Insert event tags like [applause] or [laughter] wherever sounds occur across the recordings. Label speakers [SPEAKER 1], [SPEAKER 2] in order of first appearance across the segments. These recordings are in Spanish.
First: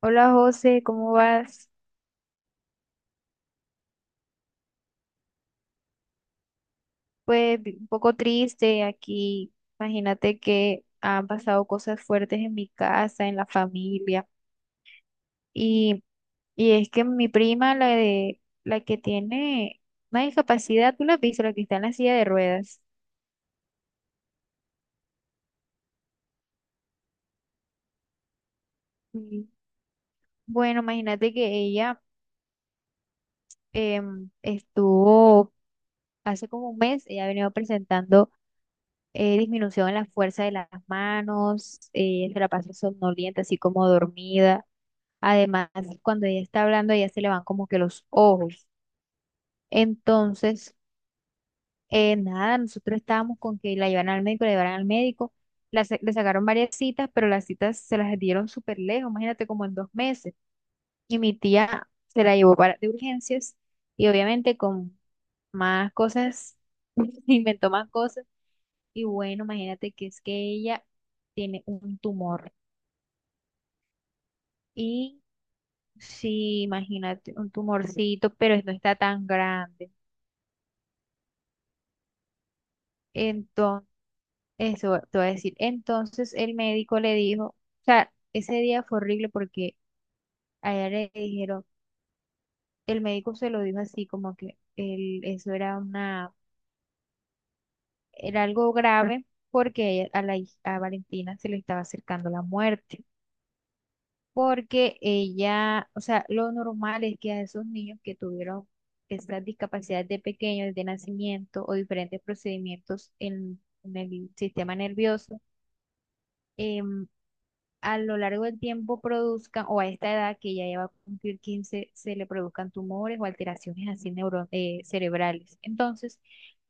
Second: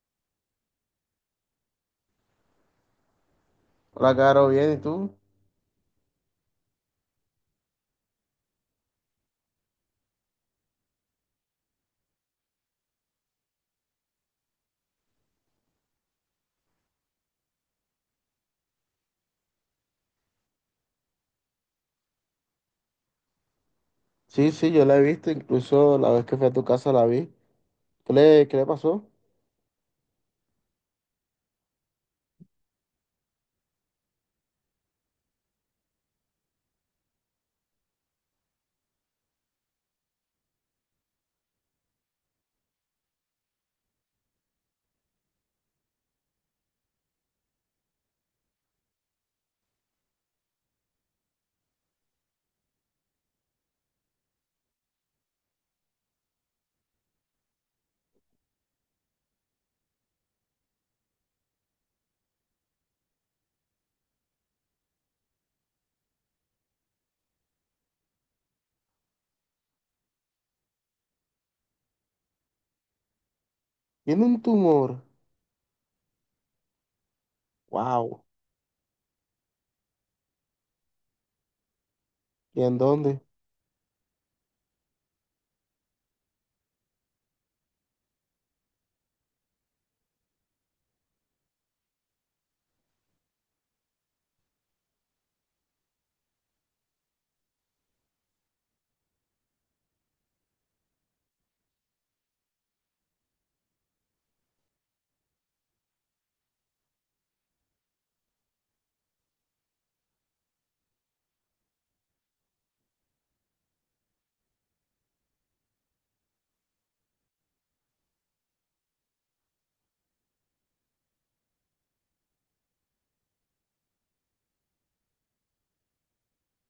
[SPEAKER 1] Hola José, ¿cómo vas?
[SPEAKER 2] Hola, Caro, bien, ¿y tú?
[SPEAKER 1] Pues un poco triste aquí. Imagínate que han pasado cosas fuertes en mi casa, en la familia. Y, y es que mi prima, la que tiene una discapacidad, tú la has visto, la que está en la silla de ruedas.
[SPEAKER 2] Sí, sí, yo la he visto, incluso la vez que fui a tu casa la vi. ¿Qué le pasó?
[SPEAKER 1] Sí. Bueno, imagínate que ella estuvo hace como un mes. Ella ha venido presentando disminución en la fuerza de las manos. Se la pasa somnolienta, así como dormida. Además, cuando ella está hablando, ella se le van como que los ojos. Entonces, nada, nosotros estábamos con que la llevaran al médico, la llevaran al médico. Le sacaron varias citas, pero las citas se las dieron súper lejos, imagínate como en 2 meses. Y mi tía se la llevó para de urgencias y obviamente con más cosas, [laughs] inventó más cosas. Y bueno, imagínate que es que ella tiene un tumor.
[SPEAKER 2] Tiene un tumor.
[SPEAKER 1] Y sí, imagínate, un
[SPEAKER 2] Wow.
[SPEAKER 1] tumorcito, pero no está tan grande.
[SPEAKER 2] ¿Y en dónde?
[SPEAKER 1] Entonces, eso te voy a decir. Entonces el médico le dijo, o sea, ese día fue horrible porque a ella le dijeron, el médico se lo dijo así como que el, eso era una, era algo grave porque a Valentina se le estaba acercando la muerte. Porque ella, o sea, lo normal es que a esos niños que tuvieron estas discapacidades de pequeños, de nacimiento o diferentes procedimientos en el sistema nervioso, em, a lo largo del tiempo produzcan, o a esta edad que ya lleva a cumplir 15 se le produzcan tumores o alteraciones así cerebrales. Entonces,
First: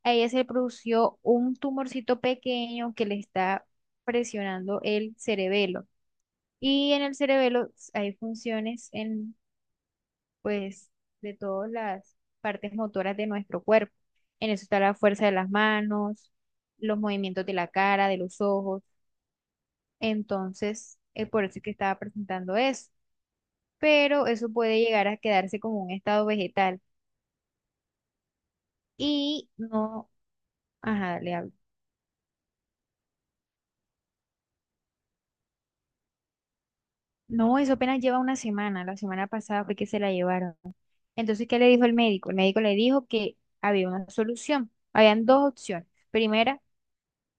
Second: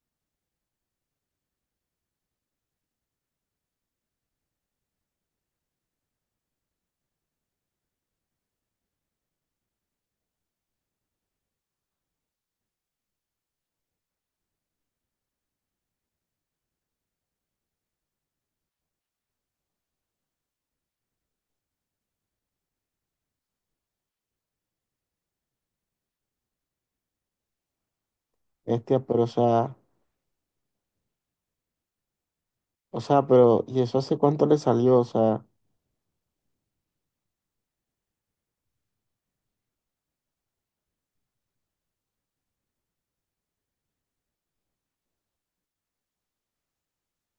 [SPEAKER 1] a ella se le produjo un tumorcito pequeño que le está presionando el cerebelo. Y en el cerebelo hay funciones en, pues, de todas las partes motoras de nuestro cuerpo. En eso está la fuerza de las manos, los movimientos de la cara, de los ojos. Entonces, es por eso que estaba presentando eso, pero eso puede llegar a quedarse como un estado vegetal.
[SPEAKER 2] Este, pero, o
[SPEAKER 1] Y
[SPEAKER 2] sea,
[SPEAKER 1] no, ajá, le hablo.
[SPEAKER 2] o sea, pero, ¿y eso hace cuánto le salió? O sea,
[SPEAKER 1] No, eso apenas lleva una semana, la semana pasada fue que se la llevaron. Entonces, ¿qué le dijo el médico? El médico le dijo que había una solución, habían dos opciones. Primera,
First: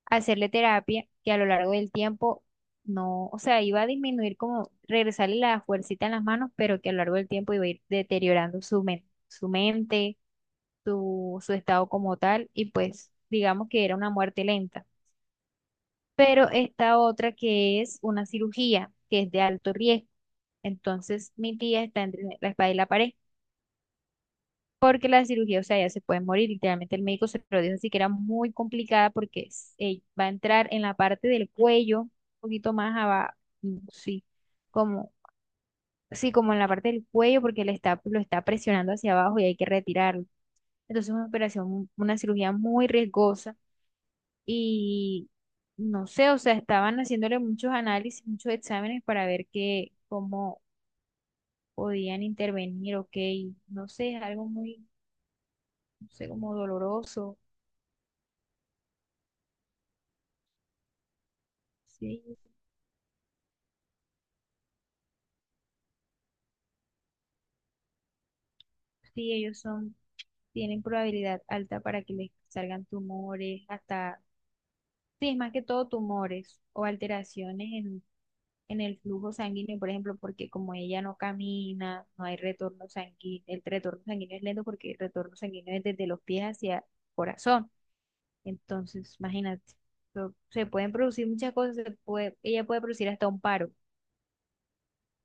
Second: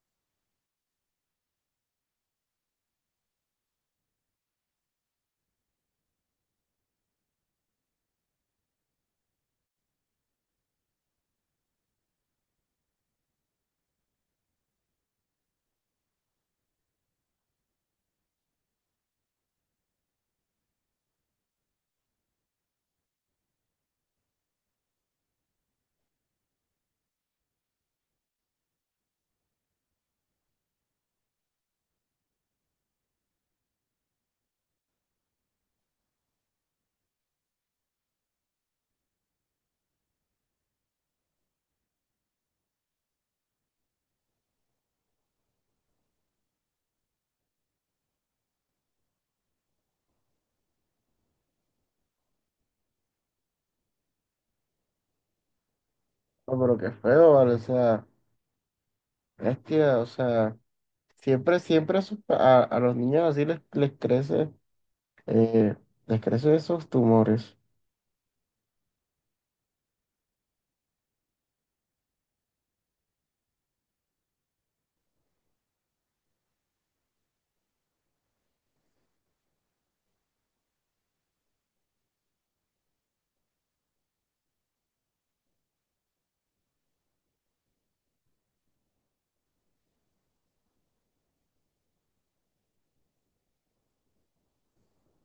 [SPEAKER 1] hacerle terapia que a lo largo del tiempo no, o sea, iba a disminuir como regresarle la fuercita en las manos, pero que a lo largo del tiempo iba a ir deteriorando su mente, su mente, su estado como tal, y pues digamos que era una muerte lenta. Pero esta otra que es una cirugía, que es de alto riesgo. Entonces, mi tía está entre la espada y la pared, porque la cirugía, o sea, ella se puede morir, literalmente el médico se lo dijo así, que era muy complicada porque va a entrar en la parte del cuello, un poquito más abajo, sí, como, sí, como en la parte del cuello, porque le está, lo está presionando hacia abajo y hay que retirarlo. Entonces, es una operación, una cirugía muy riesgosa y no sé, o sea, estaban haciéndole muchos análisis, muchos exámenes para ver qué, cómo podían intervenir, ok, no sé, es algo muy, no sé, como
[SPEAKER 2] no, pero qué feo,
[SPEAKER 1] doloroso.
[SPEAKER 2] ¿vale? O sea, bestia, o sea, siempre, siempre a, sus
[SPEAKER 1] Sí,
[SPEAKER 2] pa- a los niños así eh, les crecen esos tumores.
[SPEAKER 1] sí, ellos son, tienen probabilidad alta para que les salgan tumores. Hasta, sí, es más que todo tumores o alteraciones en el flujo sanguíneo, por ejemplo, porque como ella no camina, no hay retorno sanguíneo, el retorno sanguíneo es lento porque el retorno sanguíneo es desde los pies hacia el corazón. Entonces, imagínate, se pueden producir muchas cosas, se puede, ella puede producir hasta un paro. O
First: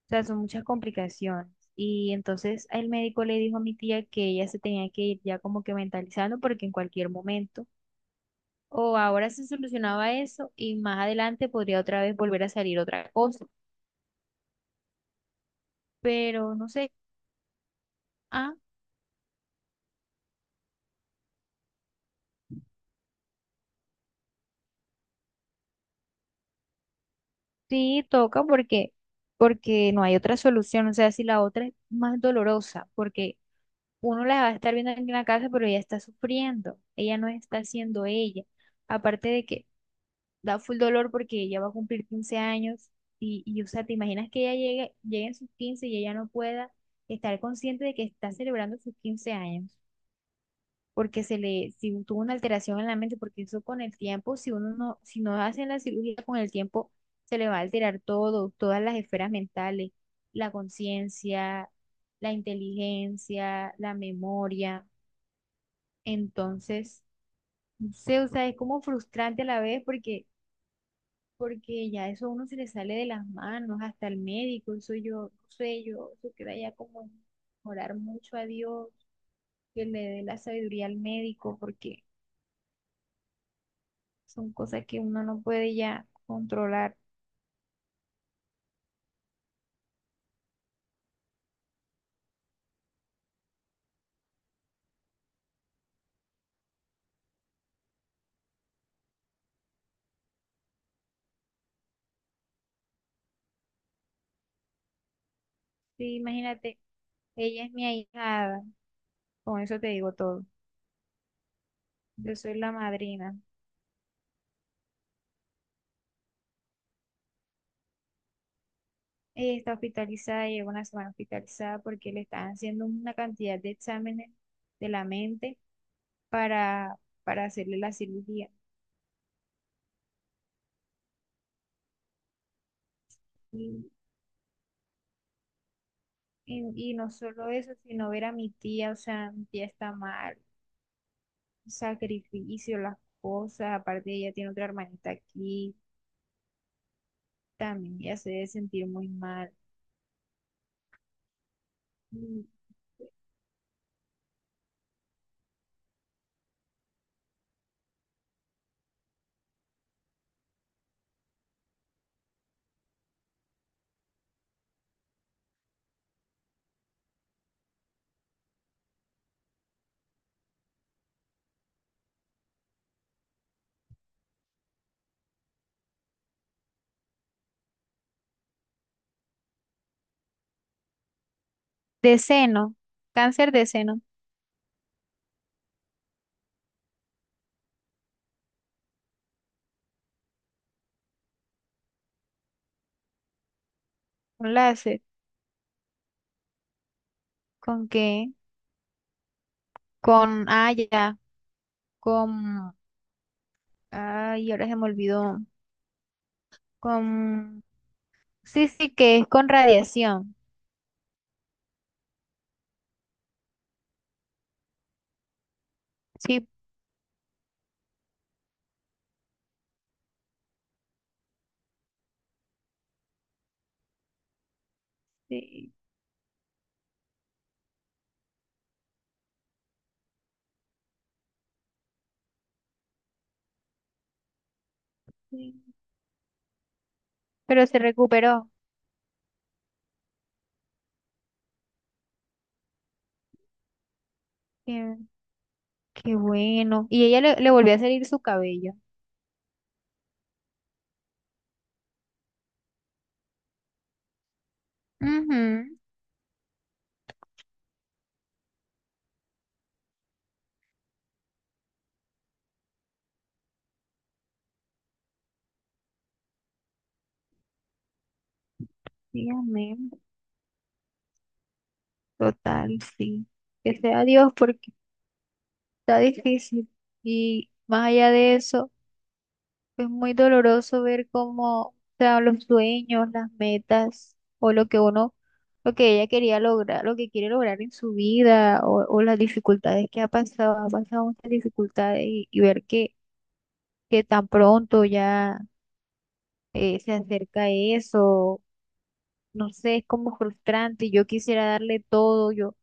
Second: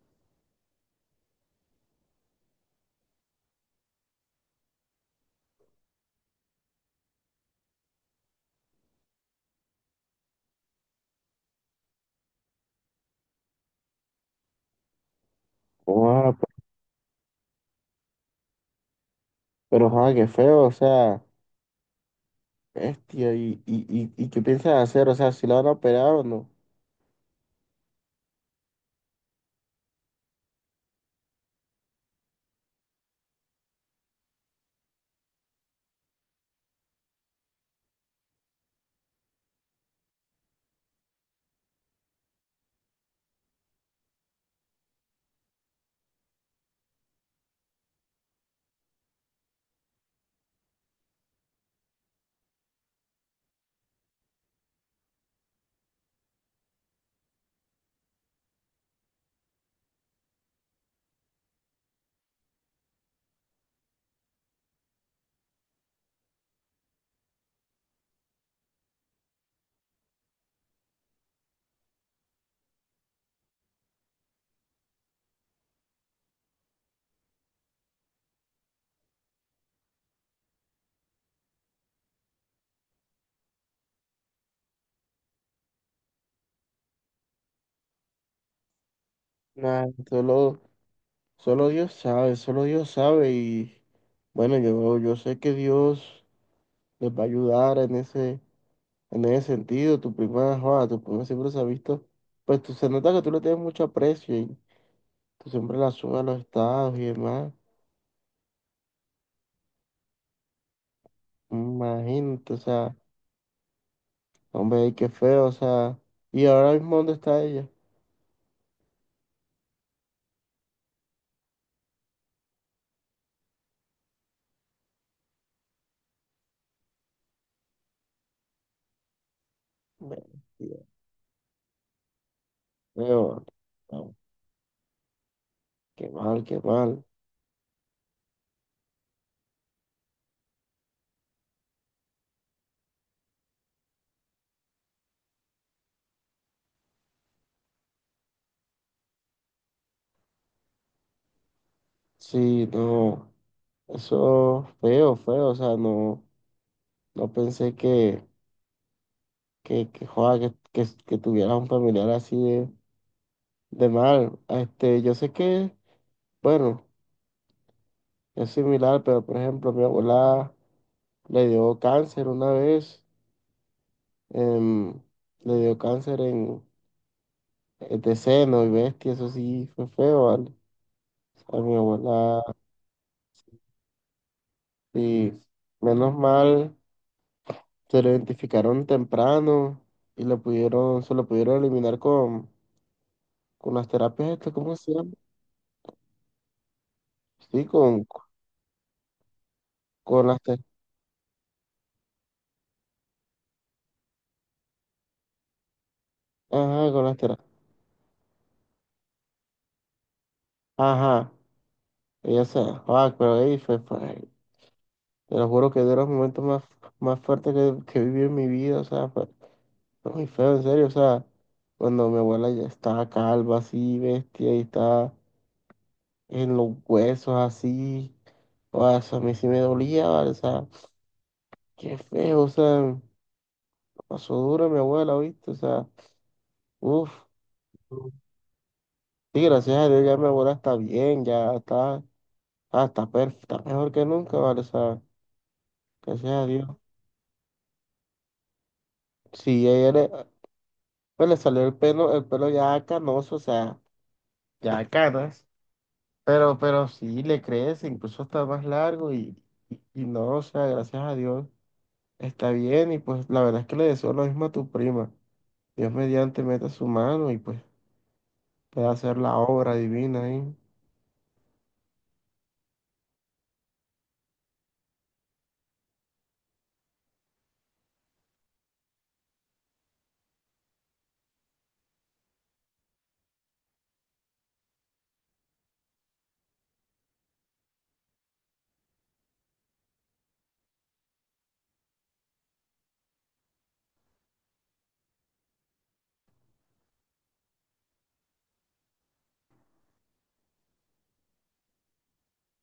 [SPEAKER 1] sea, son muchas complicaciones. Y entonces el médico le dijo a mi tía que ella se tenía que ir ya como que mentalizando porque en cualquier momento o ahora se solucionaba eso y más adelante podría otra vez volver a salir otra cosa.
[SPEAKER 2] Wow,
[SPEAKER 1] Pero no sé, ah,
[SPEAKER 2] pero, joder, qué feo, o sea, bestia, ¿y qué piensas hacer? O sea, ¿si la van a operar o no?
[SPEAKER 1] sí toca porque no hay otra solución. O sea, si la otra es más dolorosa, porque uno la va a estar viendo aquí en la casa, pero ella está sufriendo, ella no está siendo ella. Aparte de que da full dolor porque ella va a cumplir 15 años y o sea, te imaginas que ella llegue, llegue en sus 15 y ella no pueda estar consciente de que está celebrando sus 15 años, porque se le, si tuvo una alteración en la mente, porque eso con el tiempo, si uno no, si no hacen la cirugía con el tiempo, se le va a alterar todo, todas las esferas mentales, la conciencia, la inteligencia, la memoria. Entonces, no sé, o sea, es como frustrante a la vez porque, porque ya eso a uno se le sale de las manos, hasta el médico, eso yo, no sé, yo, eso queda ya como orar mucho a Dios, que le dé la sabiduría al médico, porque son cosas que uno no puede ya controlar.
[SPEAKER 2] Nah, solo Dios sabe y bueno, yo sé que Dios les va a ayudar en ese sentido. Tu prima, joda, tu prima siempre se ha visto, pues tú, se nota que tú le tienes mucho aprecio y tú siempre la
[SPEAKER 1] Sí,
[SPEAKER 2] subes a los
[SPEAKER 1] imagínate,
[SPEAKER 2] estados y demás.
[SPEAKER 1] ella es mi ahijada, con eso te digo todo. Yo
[SPEAKER 2] Imagínate,
[SPEAKER 1] soy
[SPEAKER 2] o
[SPEAKER 1] la
[SPEAKER 2] sea,
[SPEAKER 1] madrina.
[SPEAKER 2] hombre, qué feo, o sea, y ahora mismo ¿dónde está ella?
[SPEAKER 1] Ella está hospitalizada, lleva una semana hospitalizada porque le están haciendo una cantidad de exámenes de la mente para, para hacerle la cirugía.
[SPEAKER 2] Bueno, Dios mío,
[SPEAKER 1] Y,
[SPEAKER 2] no, qué mal, qué
[SPEAKER 1] y
[SPEAKER 2] mal.
[SPEAKER 1] no solo eso, sino ver a mi tía, o sea, mi tía está mal, sacrificio, las cosas, aparte ella tiene otra hermanita aquí, también ella se debe sentir muy mal. Y
[SPEAKER 2] Sí, no, eso feo, feo, o sea, no. No pensé que, joda, que tuvieras un familiar así de mal. Este, yo sé que, bueno, es similar, pero por ejemplo, mi abuela le dio cáncer una vez, em, le dio cáncer de seno y bestia, eso sí fue feo, ¿vale? A mi
[SPEAKER 1] de
[SPEAKER 2] abuela,
[SPEAKER 1] seno, cáncer de seno,
[SPEAKER 2] y menos mal, se lo identificaron temprano y se lo pudieron eliminar con las terapias estas,
[SPEAKER 1] un
[SPEAKER 2] ¿cómo se
[SPEAKER 1] láser.
[SPEAKER 2] llama? Sí,
[SPEAKER 1] ¿Con qué?
[SPEAKER 2] con las
[SPEAKER 1] Con, ah,
[SPEAKER 2] terapias.
[SPEAKER 1] ya, con, ay, ahora se me olvidó.
[SPEAKER 2] Ajá, con las telas.
[SPEAKER 1] Con... Sí, sí, que es con radiación.
[SPEAKER 2] Ajá, pero te lo juro que de los momentos
[SPEAKER 1] Sí,
[SPEAKER 2] más fuertes que viví en mi vida, o sea, fue muy feo, en serio, o sea, cuando mi abuela ya estaba calva, así, bestia, y estaba
[SPEAKER 1] sí,
[SPEAKER 2] en los huesos, así, o sea, a mí sí me dolía, ¿vale? O sea, qué feo, o sea, pasó duro mi abuela, ¿viste?
[SPEAKER 1] sí.
[SPEAKER 2] O sea, uff,
[SPEAKER 1] Pero se recuperó.
[SPEAKER 2] sí, gracias a Dios ya mi abuela está bien, ya está. Está mejor que nunca, ¿vale? O
[SPEAKER 1] Qué,
[SPEAKER 2] sea,
[SPEAKER 1] qué
[SPEAKER 2] gracias a Dios.
[SPEAKER 1] bueno. Y ella le, le volvió a salir su cabello.
[SPEAKER 2] Sí, pues le salió el pelo, ya canoso, o sea, ya
[SPEAKER 1] Ujú.
[SPEAKER 2] canas, pero sí le crece, incluso está más largo y no, o sea, gracias a Dios está bien y pues la verdad es que le deseo lo mismo a tu prima. Dios mediante meta su mano y pues pueda hacer
[SPEAKER 1] Sí,
[SPEAKER 2] la obra
[SPEAKER 1] amén.
[SPEAKER 2] divina ahí.
[SPEAKER 1] Total, sí. Que sea Dios porque está difícil. Y más allá de eso. Es muy doloroso ver cómo, o sea, los sueños, las metas o lo que uno, lo que ella quería lograr, lo que quiere lograr en su vida o las dificultades que ha pasado muchas dificultades y ver que tan pronto ya se acerca eso, no sé, es como frustrante. Yo quisiera darle todo, yo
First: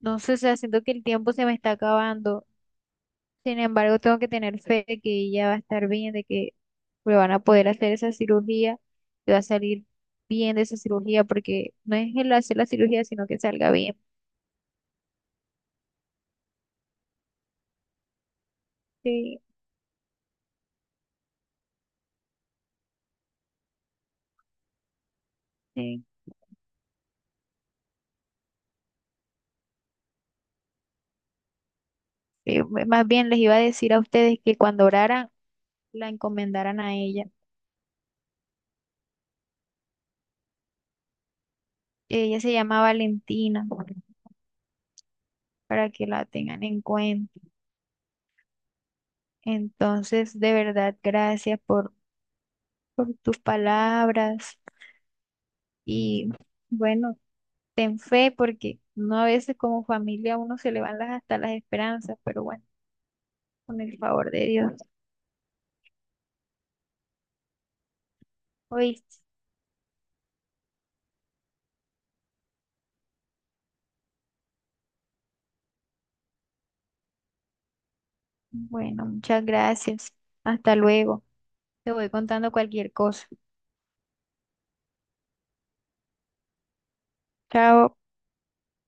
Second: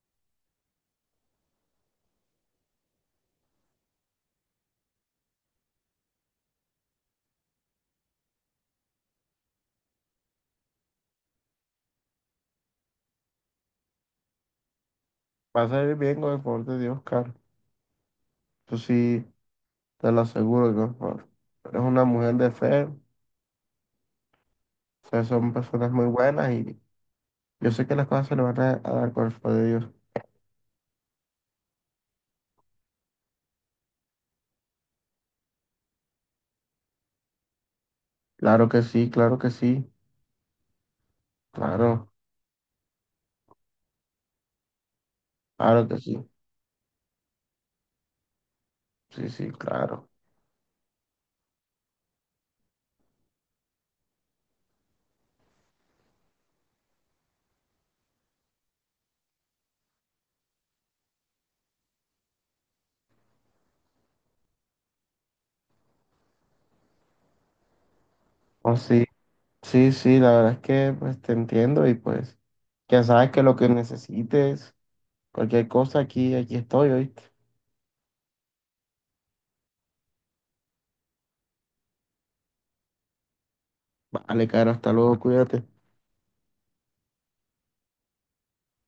[SPEAKER 1] no sé, o sea, siento que el tiempo se me está acabando. Sin embargo, tengo que tener fe de que ella va a estar bien, de que le van a poder hacer esa cirugía, que va a salir bien de esa cirugía, porque no es el hacer la cirugía, sino que salga bien.
[SPEAKER 2] Va a salir bien con el favor de Dios, Carlos. Eso sí,
[SPEAKER 1] Sí,
[SPEAKER 2] te lo aseguro, eres una mujer de fe, o sea, son personas
[SPEAKER 1] sí.
[SPEAKER 2] muy buenas y yo sé que las cosas se le van a dar con el favor de Dios.
[SPEAKER 1] Más bien les iba a decir a ustedes que cuando oraran, la encomendaran a ella.
[SPEAKER 2] Claro que sí, claro que sí, claro,
[SPEAKER 1] Ella se llama Valentina,
[SPEAKER 2] claro
[SPEAKER 1] para
[SPEAKER 2] que
[SPEAKER 1] que
[SPEAKER 2] sí,
[SPEAKER 1] la tengan en cuenta.
[SPEAKER 2] sí, sí, claro.
[SPEAKER 1] Entonces, de verdad, gracias por tus palabras y bueno. Ten fe, porque no a veces como familia a uno se le van las, hasta las esperanzas, pero bueno, con el favor de Dios.
[SPEAKER 2] Oh, sí,
[SPEAKER 1] ¿Oíste?
[SPEAKER 2] sí, sí, la verdad es que pues te entiendo y pues ya sabes que lo que necesites, cualquier cosa aquí, aquí estoy, ¿oíste?
[SPEAKER 1] Bueno, muchas gracias. Hasta luego. Te voy contando cualquier cosa.
[SPEAKER 2] Vale, Caro, hasta luego, cuídate.
[SPEAKER 1] Chao.